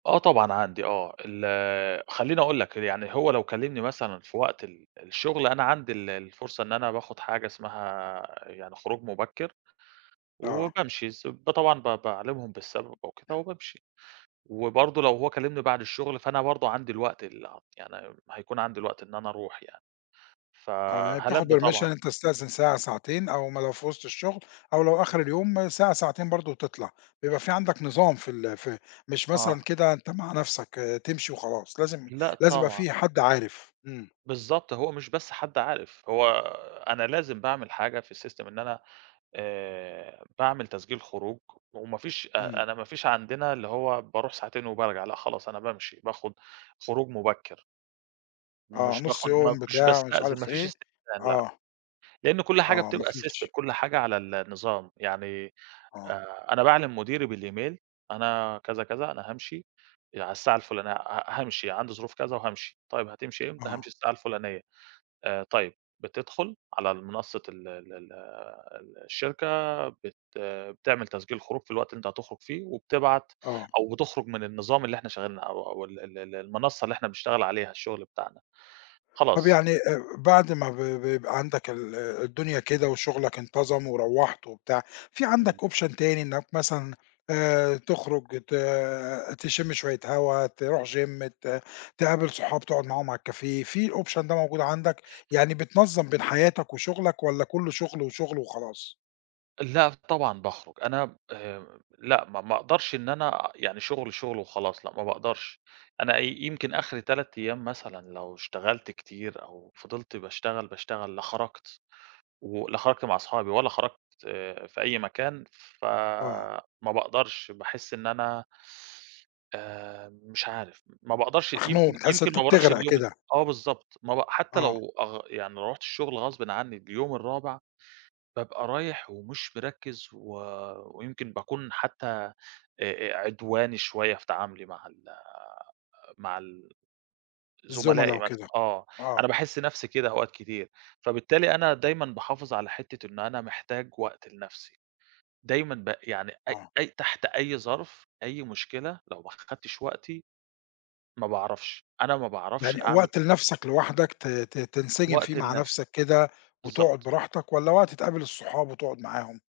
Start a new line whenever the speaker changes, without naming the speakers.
آه طبعًا، عندي، آه. ال خلِّيني أقول لك يعني، هو لو كلِّمني مثلًا في وقت ال الشغل، أنا عندي ال الفُرصة إن أنا باخُد حاجة اسمها يعني خروج مُبكِّر،
آه.
وبامشي س ب طبعًا ب باعلِمهم بالسبب وكده وبامشي، وبرضه لو هو كلِّمني بعد الشغل، فأنا برضه عندي الوقت ال يعني هيكون عندي الوقت إن أنا أرُوح يعني.
آه، يعني بتاخُد
ف-هالبِّي
permission،
طبعًا.
أنتَ بتستأذَن ساعة ساعتين، أو ما لو في وسط الشغل، أو لو آخِر اليوم ساعة، ساعتين برضه، وتطلَع، بيبقى في عندك نظام في ال في مش
آه.
مثلًا كده أنتَ مع نفسَك، تمشي وخلاص، لازم
لأ
لازم يبقى
طبعّا.
في حد عارِف. إمم.
بالضبط، هو مش بس حد عارِف، هو أنا لازم باعمل حاجة في الsystem إن أنا آآ، باعمل تسجيل خروج، وما فيش أ
إمم.
أنا ما فيش عندنا اللي هو بارُوح ساعتين وبارجع، لأ خلاص، أنا بامشي، باخُد خروج مُبكِّر.
آه،
مش
نص
باخُد ما
يوم،
مش
بتاع، مش
باستأذن، ما
عارف
فيش
إيه.
استئذان، لأ،
آه.
لأنَّه كل حاجة
آه، ما
بتبقى system،
فيش.
كل حاجة على النظام. يعني
آه.
آآ، أنا باعلِم مديري بالemail، أنا كذا، كذا، أنا هامشي آآ، على الساعة الفلانيَّة، ه هامشي عندي ظروف كذا وهامشي. طيِّب هتمشي إمتى؟ هامشي
آه.
الساعة الفلانيَّة. آآ، طيِب، بتدخل على المنصَّة ال ال ال ال الشركة، بت بتعمل تسجيل خروج في الوقت اللي أنتَ هتخرُج فيه، وبتبعَت
آه.
أو بتخرُج من النظام اللي إحنا شغَّالين أو أو ال ال ال المنصَّة اللي إحنا بنشتغَل عليها الشغل بتاعنا،
طَب
خلاص.
يعني آآ، بعد ما ب ب بيبقى عندك ال الدنيا كده وشغلك انتظَم وروِّحت وبتاع، في عندك
إمم.
option تاني إنَّك مثلًا آآ، تخرُج ت تشُمّ شويَّة هوا، ترُوح gym ت تقابِل صحاب، تقعد معاهم على الcafé، في الoption ده موجود عندك يعني؟ بتنظِّم بين حياتك وشغلك، والّا كلُّه شغل وشغل وخلاص؟
لأ طبعًا باخرُج، أنا آآ، لأ، ما ما أقدَرش إن أنا يعني شغل، شغل وخلاص، لأ ما باقدَرش، أنا ي يمكن آخِري 3 أيَّام مثلًا، لو اشتغَلت كتير أو فضَلت باشتغَل باشتغَل، لا خرَجت و لا خرَجت مع أصحابي، ولا خرَجت في أي مكان، ف
آه.
ما باقدَرش، باحسّ إن أنا آآ، مش عارِف، ما باقدَرش،
مخنوق،
يمكن
بتحس إن
يمكن
أنتَ
ما بارُوحش
بتغرق
اليوم الت
كده.
آه بالضبط، ما ب حتى
آه.
لو أغ يعني رُحت الشغل غصبًا عنِّي اليوم الرابع، بابقى رايِح ومش مركِّز، و ويمكن باكون حتى أ أ عدواني شويَّة في تعاملي مع ال مع ال
الزملا
زملائي مثل
وكده،
آه،
آه.
أنا باحس نفْسي كده أوقات كتير، فبالتالي أنا دايمًا باحافظ على حتَّة إنَّه أنا محتاج وقت لنفْسي. دايمًا ب يعني أي
آه.
أي تحت أي ظرف، أي مشكلة، لو ما أخَدتش وقتي، ما باعرَفش، أنا ما باعرَفش
يعني
أعمَل
وقت لنفسك لوحدك ت ت تنسجِم فيه
وقت
مع
لنفْسي.
نفسَك كده وتقعُد
بالضبط.
براحتك، والّا وقت تقابِل الصحاب وتقعد معاهم؟